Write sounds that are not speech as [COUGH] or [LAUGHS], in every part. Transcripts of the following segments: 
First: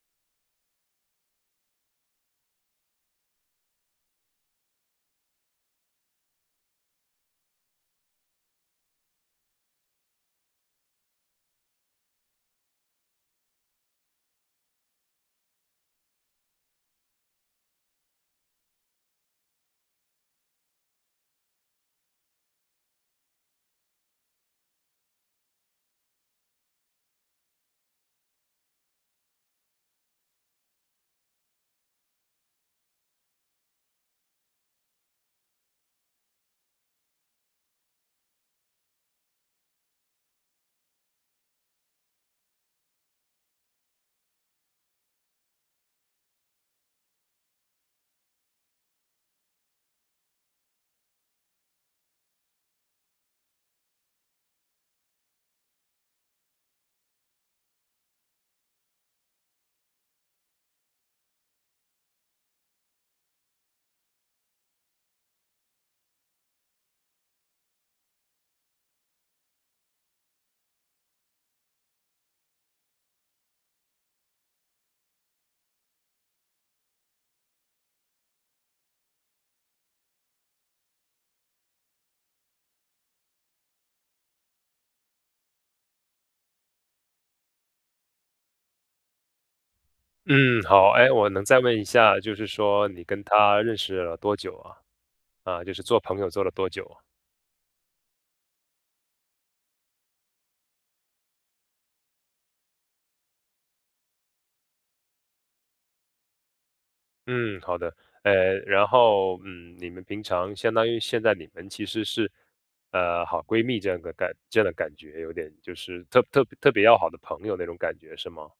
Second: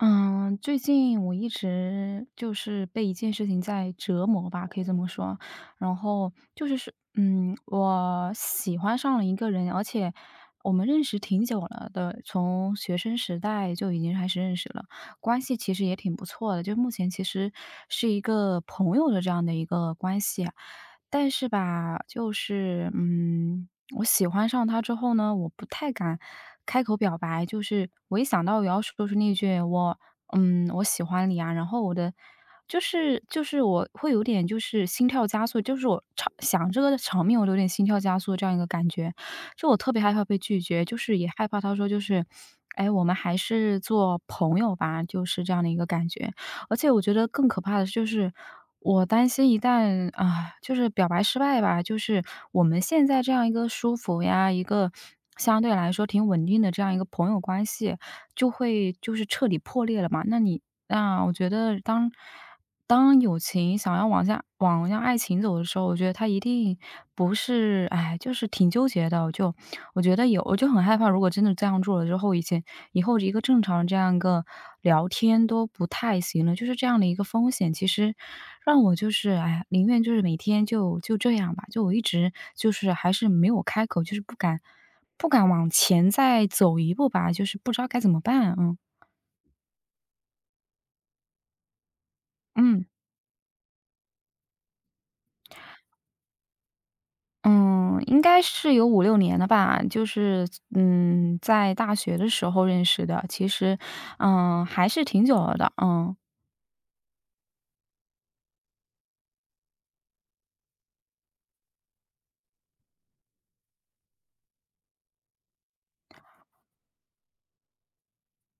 嗯，最近我一直就是被一件事情在折磨吧，可以这么说。然后就是我喜欢上了一个人，而且我们认识挺久了的，从学生时代就已经开始认识了。关系其实也挺不错的，就目前其实是一个朋友的这样的一个关系啊。但是吧，就是我喜欢上他之后呢，我不太敢开口表白。就是我一想到我要说是那句我喜欢你啊，然后我的就是我会有点就是心跳加速，就是我场想这个场面我都有点心跳加速这样一个感觉。就我特别害怕被拒绝，就是也害怕他说就是，哎，我们还是做朋友吧，就是这样的一个感觉。而且我觉得更可怕的是就是，我担心一旦啊，就是表白失败吧，就是我们现在这样一个舒服呀，一个相对来说挺稳定的这样一个朋友关系，就会就是彻底破裂了嘛。那我觉得当友情想要往下往向爱情走的时候，我觉得他一定不是哎，就是挺纠结的。我就我觉得有我就很害怕，如果真的这样做了之后，以后一个正常这样一个聊天都不太行了，就是这样的一个风险，其实让我就是哎，宁愿就是每天就这样吧，就我一直就是还是没有开口，就是不敢往前再走一步吧，就是不知道该怎么办，嗯，好，哎，我能再问一下，就是嗯。说你跟他认识了多久啊？啊，就是做朋友做了多久啊嗯，应该是有5 6年了吧，就是，在大学的时候认识的，其实，还是挺久了的，嗯。嗯，好的，然后嗯，你们平常相当于现在你们其实是好闺蜜这样的感觉，有点就是特别要好的朋友那种感觉是吗？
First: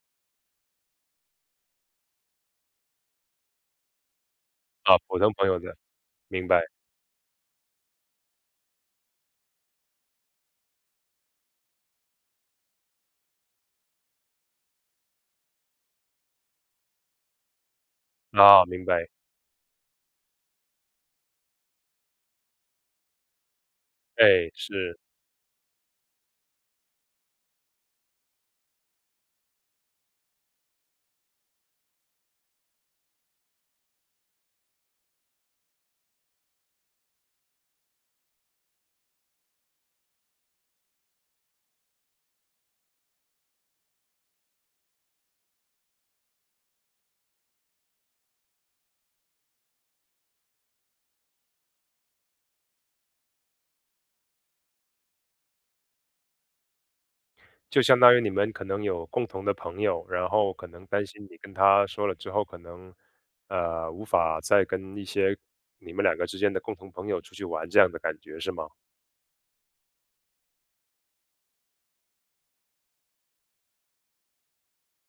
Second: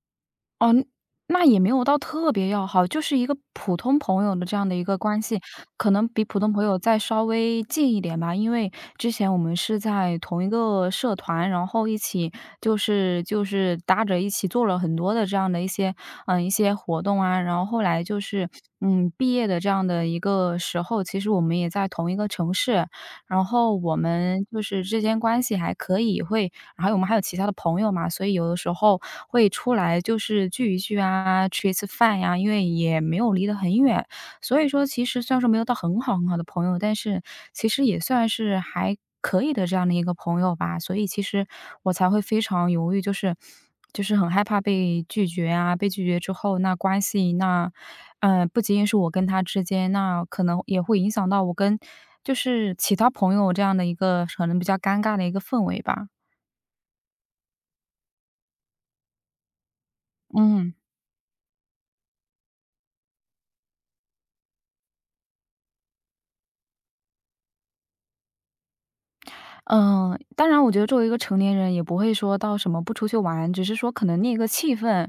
那也没有到特别要好，就是一个普通朋友的这样的一个啊，普关通系，朋友的，可能比普明通白朋友再稍微近一点吧。因为之前我们是在同一个社团，然后一起就是搭着一起做了很多的这样的一些一些活动啊，然后后来就是啊，明白，毕业的这样的一个时候，其实我们也在同一个城市，然后我们哎，就是是。之间关系还可以，然后我们还有其他的朋友嘛，所以有的时候会出来就是聚一聚啊，吃一次饭呀，因为也没有离得很远。所以说其实虽然说没有到很好很好的朋友，但是其实也算是还可以的这样的一个朋友吧，所以其实我才会非常犹豫，就是很害怕被拒绝啊。被拒绝之后那关系那不仅仅是我跟他之间，那可能也会影响到我跟就是其他朋友这样的一个可能比较尴尬的一个氛围吧。就相当于你们可能有共同的朋友，然后可嗯。能担心你跟他说了之后，可能无法再跟一些你们两个之间的共同朋友出去玩这样的感觉是吗？嗯，当然我觉得作为一个成年人，也不会说到什么不出去玩，只是说可能那个气氛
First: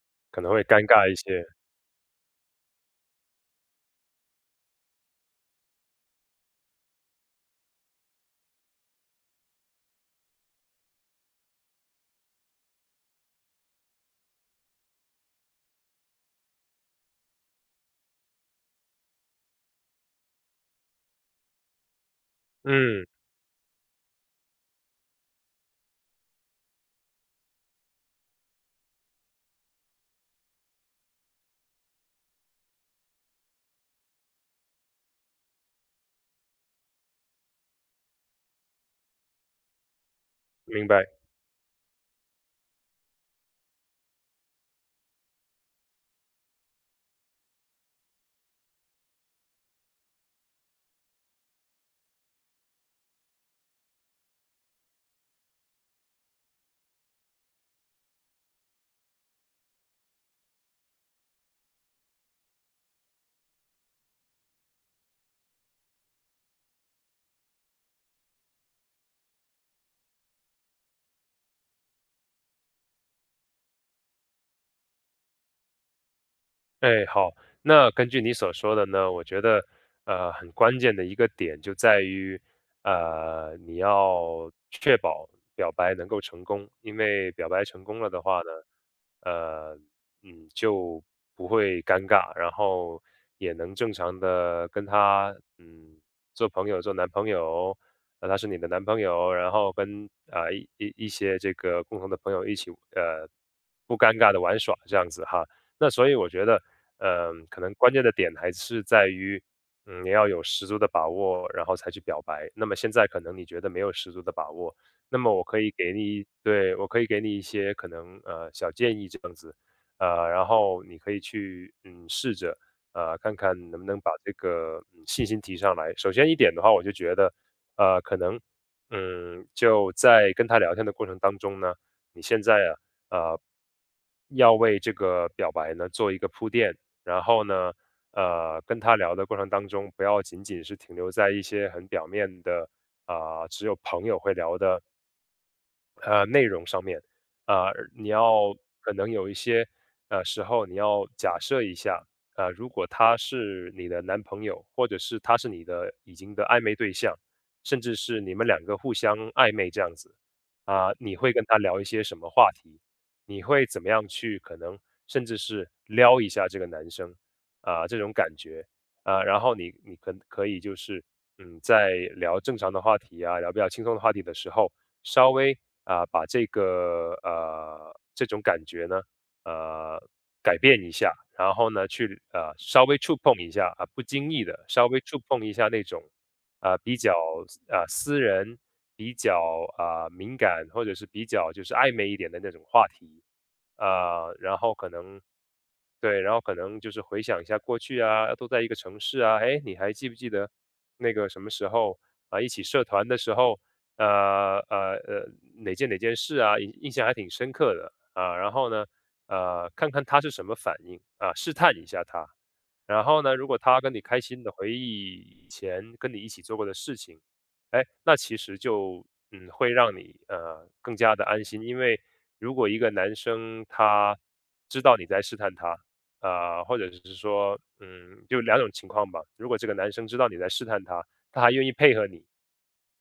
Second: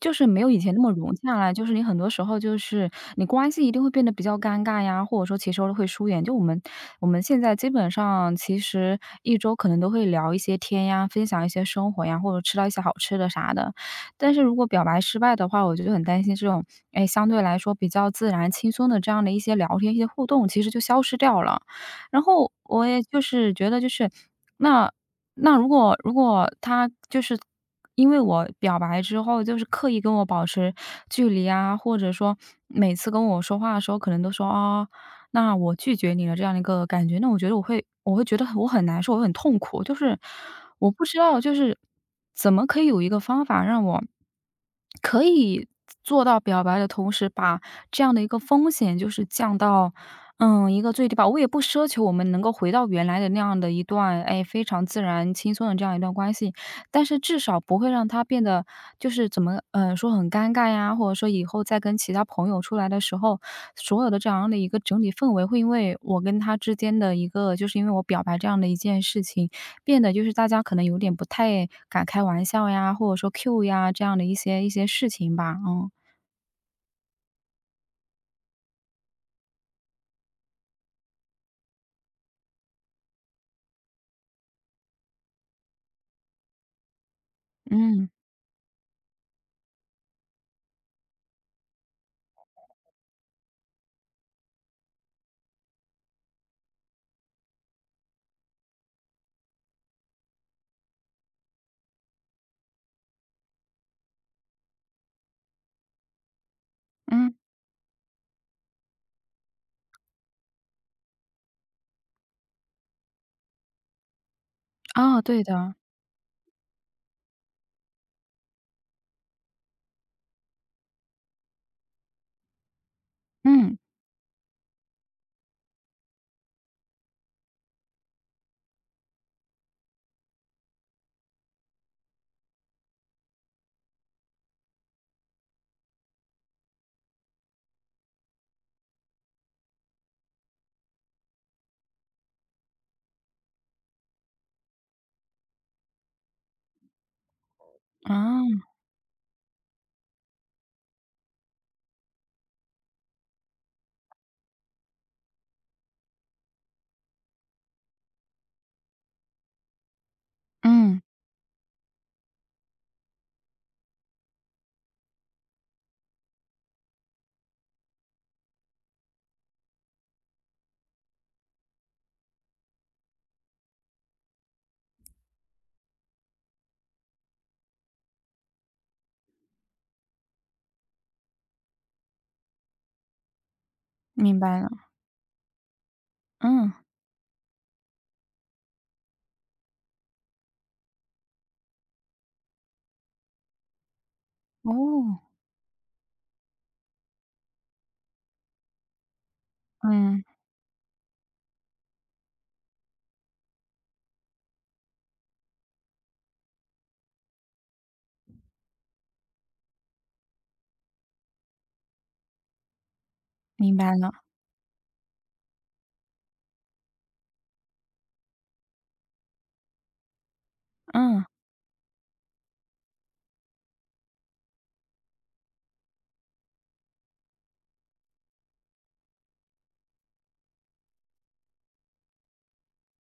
就是没可有能以会前那尴么尬融一洽些。了。就是你很多时候就是你关系一定会变得比较尴尬呀，或者说其实会疏远。就我们我们现在基本上其实一周可能都会聊一些天呀，分享一些生活呀，或者吃到一些好吃的啥的。但是如果表白失败的话，我就很担心这种，哎，相对来说比较自然轻松的这样的一些聊天、一些互动，其实就消失掉了。然后我也嗯，就是觉得就是，那那如果他就是因为我表白之后，就是刻意跟我保持距离啊，或者说每次跟我说话的时候，可能都说啊、那我拒绝你了这样的一个感觉，那我会觉得我很难受，我会很痛苦，就是明我不白。知道就是怎么可以有一个方法让我可以做到表白的同时，把这样的一个风险就是降到一个最低吧。我也不奢求我们能够回到原来的那样的一段，哎，非常自然轻松的这样一段关系，但是至少不会让他变得就是怎么，说很尴尬呀，或者说以后再跟其他朋友出来的时候，所有的这样的一个整体氛围会因为我跟他之间的一个，就是因为我表白这样的一件事情，变得就是大家可能有点不太敢开玩笑呀，或者说 Q 呀这样的一些事情吧。嗯哎，好，那根据你所说的呢，我觉得，很关键的一个点就在于，你要确保表白能够成功，因为表白成功嗯了的话呢，呃，就不会尴尬，然后也能正常的跟他，嗯，做朋友，做男朋友，他是你的男朋友，然后跟一些这个共同的朋友一起，不尴尬的玩耍这样子哈。那所以我觉得。嗯，嗯，可能关键的点还是在于，嗯，你要有十足的把握，然后才去表白。那么现在可能你觉得没有十足的把握，那啊，么对我可以的，给你，对，我可以给你一些可能小建议这样子，然后你可以去嗯试着看看嗯能不能把这个嗯信心提上来。首先一点的话，我就觉得可能嗯就在跟他聊天的过程当中呢，你现在啊呃要为这个表白呢做一个铺垫，然后呢，跟他聊的过程当中，不要仅仅是停留在一些很表面的、啊、只有朋友会聊的内容上面，啊，你要啊，可能有一些，时候你要假设一下，啊，如果他是你的男朋友，或者是他是你的已经的暧昧对象，甚至是你们两个互相暧昧这样子，啊，嗯。你会跟他聊一些什么话题？你会怎么样去可能甚至是撩一下这个男生，啊，这种感觉，啊，然后你可以就是，嗯，在聊正常的话题啊，聊比较轻松的话题的时候。稍微把这个这种感觉呢呃改变一下，然后呢去稍微触碰一下、啊、不经明意白的了，稍微触碰一下那种嗯。比较私人、比较敏感或者是比较就是暧昧一点的那种话题然后可能。哦，对，然后可能就是回想一下过去啊，都在一个城市啊，哎，你还记不嗯。记得那个什么时候啊，一起社团的时候呃呃呃哪件事啊，印象还挺深刻的啊。然后呢，看看他是什么反应啊，试探一下他。然后呢，如果明他白跟你了，开心的回忆以前跟你一起做过的事情，哎，那其实就嗯会让你更加嗯。的安心，因为如果一个男生他知道你在试探他、啊、或者是说嗯就两种情况吧，如果这个男生知道你在试探他，他还愿意配合你，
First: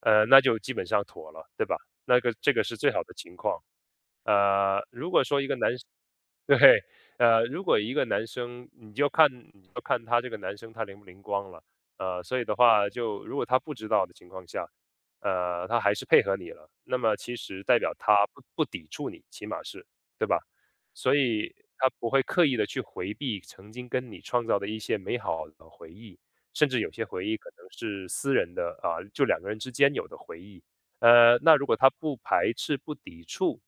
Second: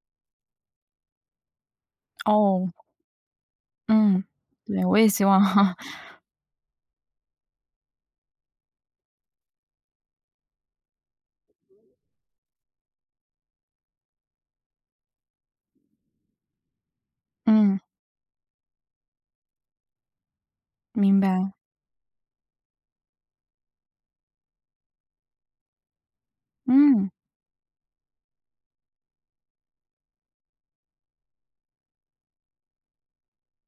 那就基本上妥了，对吧？那个这个哦，是最好的情况。嗯。对，呃，我也希望哈，[LAUGHS] 对，如果一个男生，你就看他这个男生他灵不灵光了，所以的话就如果他不知道的情况下，他还是配合你了，那么其实代嗯，表他不抵触你，起码是，对吧？所明白，以他不会刻意的去回避曾经跟你创造的一些美好的回忆，甚至有些嗯。回忆可能是私人的啊，就两个人之间有的回忆，那如果他不排斥、不抵触，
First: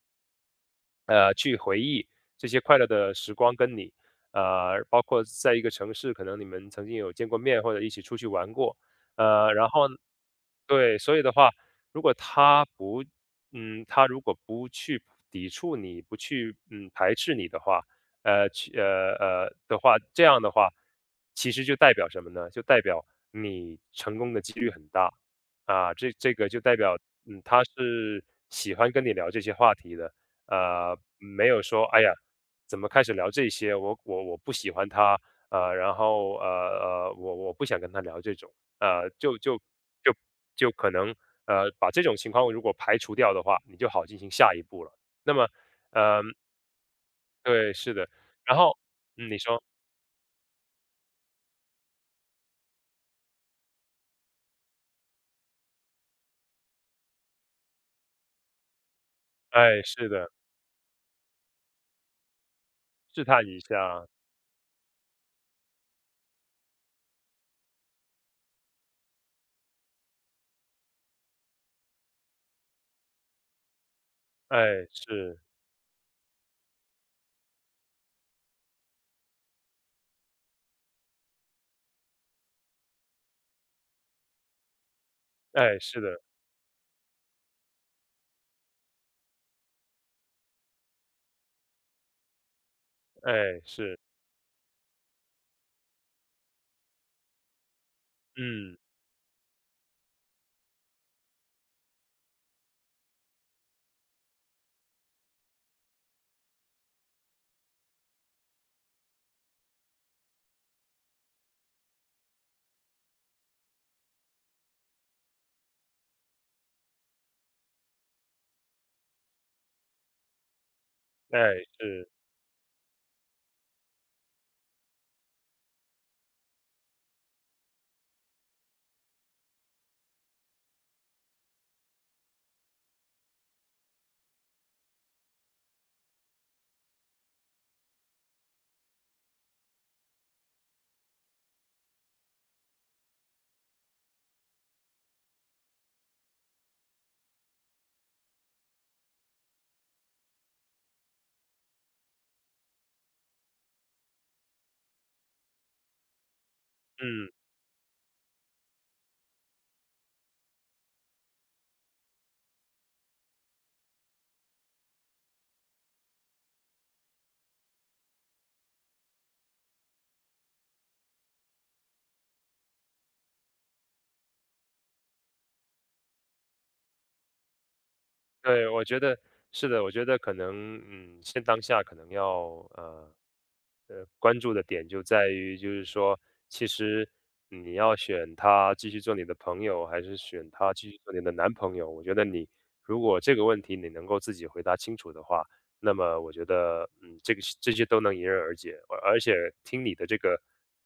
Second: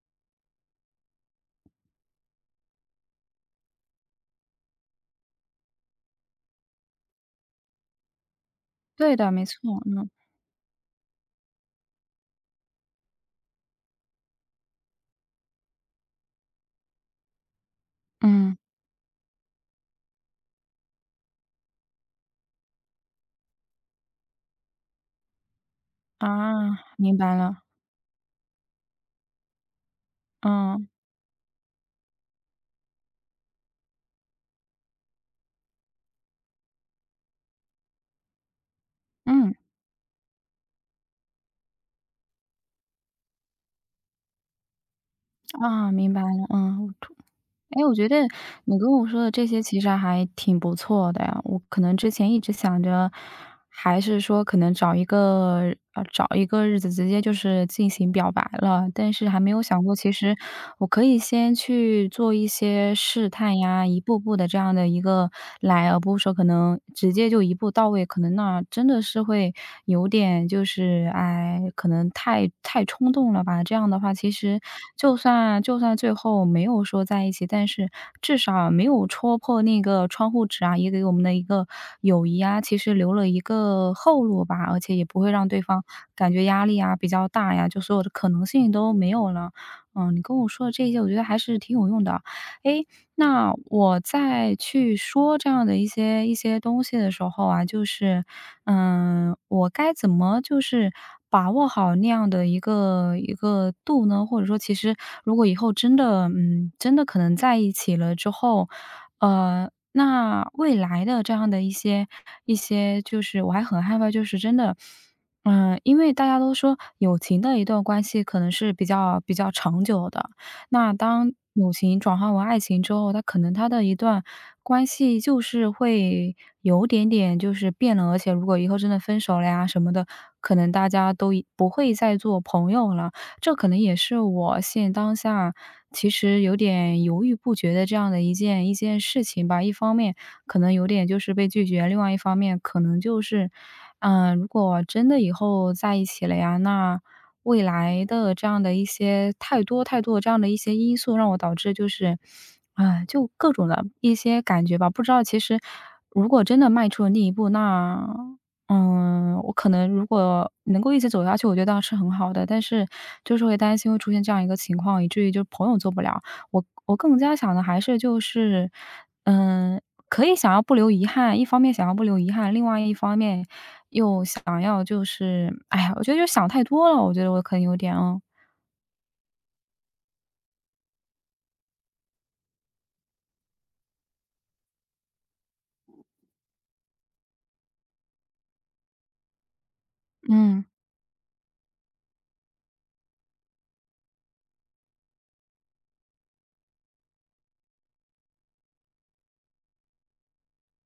去回忆这些快乐的时光，跟你，包括在一个城市，可能你们曾经有见过面，或者一起出去玩过，对的，没错，然后嗯。对，所以的话，如果他不，嗯，他如果不去抵触你，不去，嗯，排斥你的话，嗯。这样的话，其实就代表什么呢？就代表你成功的几率很大啊。这这个就代啊，表，明白嗯，了，他是喜欢跟你聊这些话题的，嗯。没有说，哎呀，怎么开始聊这些？我不喜欢他，呃，然后呃我不想跟他聊这种，呃，就嗯。就。就可能，把这种情况如果排除掉的话，你就好进行下一步了。那么，啊，明白呃，了，嗯。对，哎，我是的，觉得然后你跟我说的嗯，你这些说，其实还挺不错的呀。我可能之前一直想着，还是说可能找一个找一个日子直接就是进行表白了，但是还没有哎，想过，是其的，实我可以先去做一些试试探探一呀，一下，步步的这样的一个来，而不是说可能直接就一步到位，可能那话真的是会有点就是，哎，可能太冲动了吧。这样的话，其实哎，就是，算就算最后没有说在一起，但是至少没有戳破那个窗户纸啊，也给我们的一个友谊啊，其实留了一个后路吧。而且也不会让对哎，方是的，感觉压力啊比较大呀，就所有的可能性都没有了。嗯，你跟我说的这些，我觉得还是挺有用的啊。诶，那哎，是，我在去说这样的一些东西的时候啊，就是嗯，我该怎么就是把握好那样的一个度呢？或者说，其实如果以后真的，真的可能在一起了之后，那未来的这样的一些，就是我还很害怕，就是真的，因为大家都说友情的一段关系可能是比较长久的。那当哎，友情是，转化为爱情之后，他可能他的一段关系就是会有点点就是变了，而且如果以后真的分手了呀什么的，可能大家都已不会再做朋友了。这可能也是我现当下其实有点犹豫不决的这样的一件事情吧。一方面可能有点就是被拒绝，另外一方面可能就是，嗯、如果真的以后在一起了呀，那未来的这样的一些太多太多的这样的一些因素，让我导致就是，啊，就各种的一些感觉吧。不知道其实如果真的迈出了那嗯，一步，那，我可能如果能够一直走下去，我觉得是很好的。但是就是会担心会出现这样一个情况，以至于就朋友做不了。我更加想的还是就是，嗯，可以想要不留遗憾，一方面想要不留遗憾，另外一方面又想要就是哎呀，我觉得就想太多了，我觉得我可能有点哦。对，我觉得是的，我觉得可能，嗯，现当下可能要，呃关注的点就在于，就是说，其实你要选他继续做你的朋友，还是选嗯。他继续做你的男朋友？我觉得你如果这个问题你能够自己回答清楚的话，那么我觉得，嗯，这些都能迎刃而解。而且听你的这个，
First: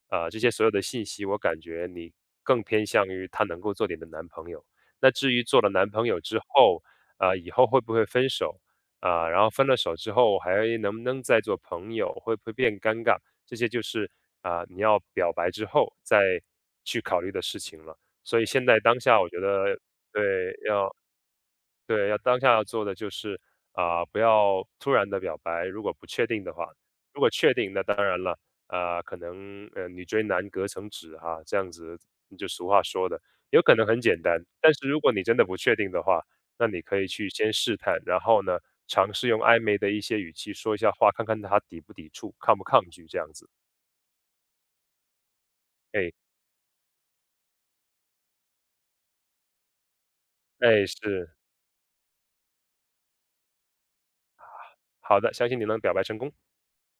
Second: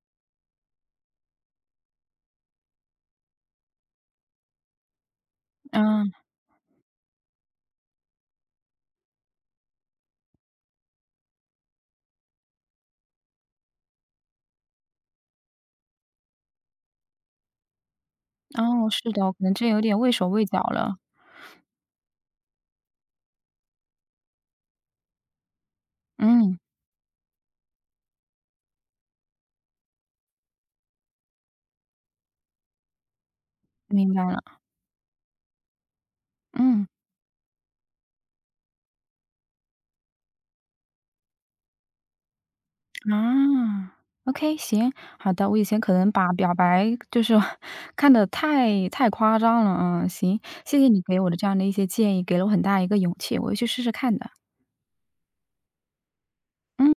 这些所有的信息，我感觉你更偏向于他能够做你的男朋友。那至于做了男朋啊。友之后，以后会不会分手？啊，然后分了手之后还能不能再做朋友，会不会变尴尬，这些就是、啊、你要表白之后再去考虑的事情了。所以现在哦，当是下，的，我我觉可能真得有点畏手畏对脚了。对，要当下要做的就是、啊、不要突然的表白，如果不确定的嗯，话，如果确定，那当然了、啊、可能女追男隔层纸哈，这样子嗯就俗话说的，有可能很明简白了。单，但是如果你真的不确定的话，那你嗯。可以去先试探，然后呢，尝试用暧昧的一些语气说一下话，看看他抵不抵触，抗不抗拒这样子。啊，OK，行，好的。我以前可能哎把表白就是 [LAUGHS] 看的太夸张了，嗯，行，谢哎，谢你给我的是这样的一些建议，给了我很大一个勇气，我会去试试看的。好的，相信你能表白成功。嗯。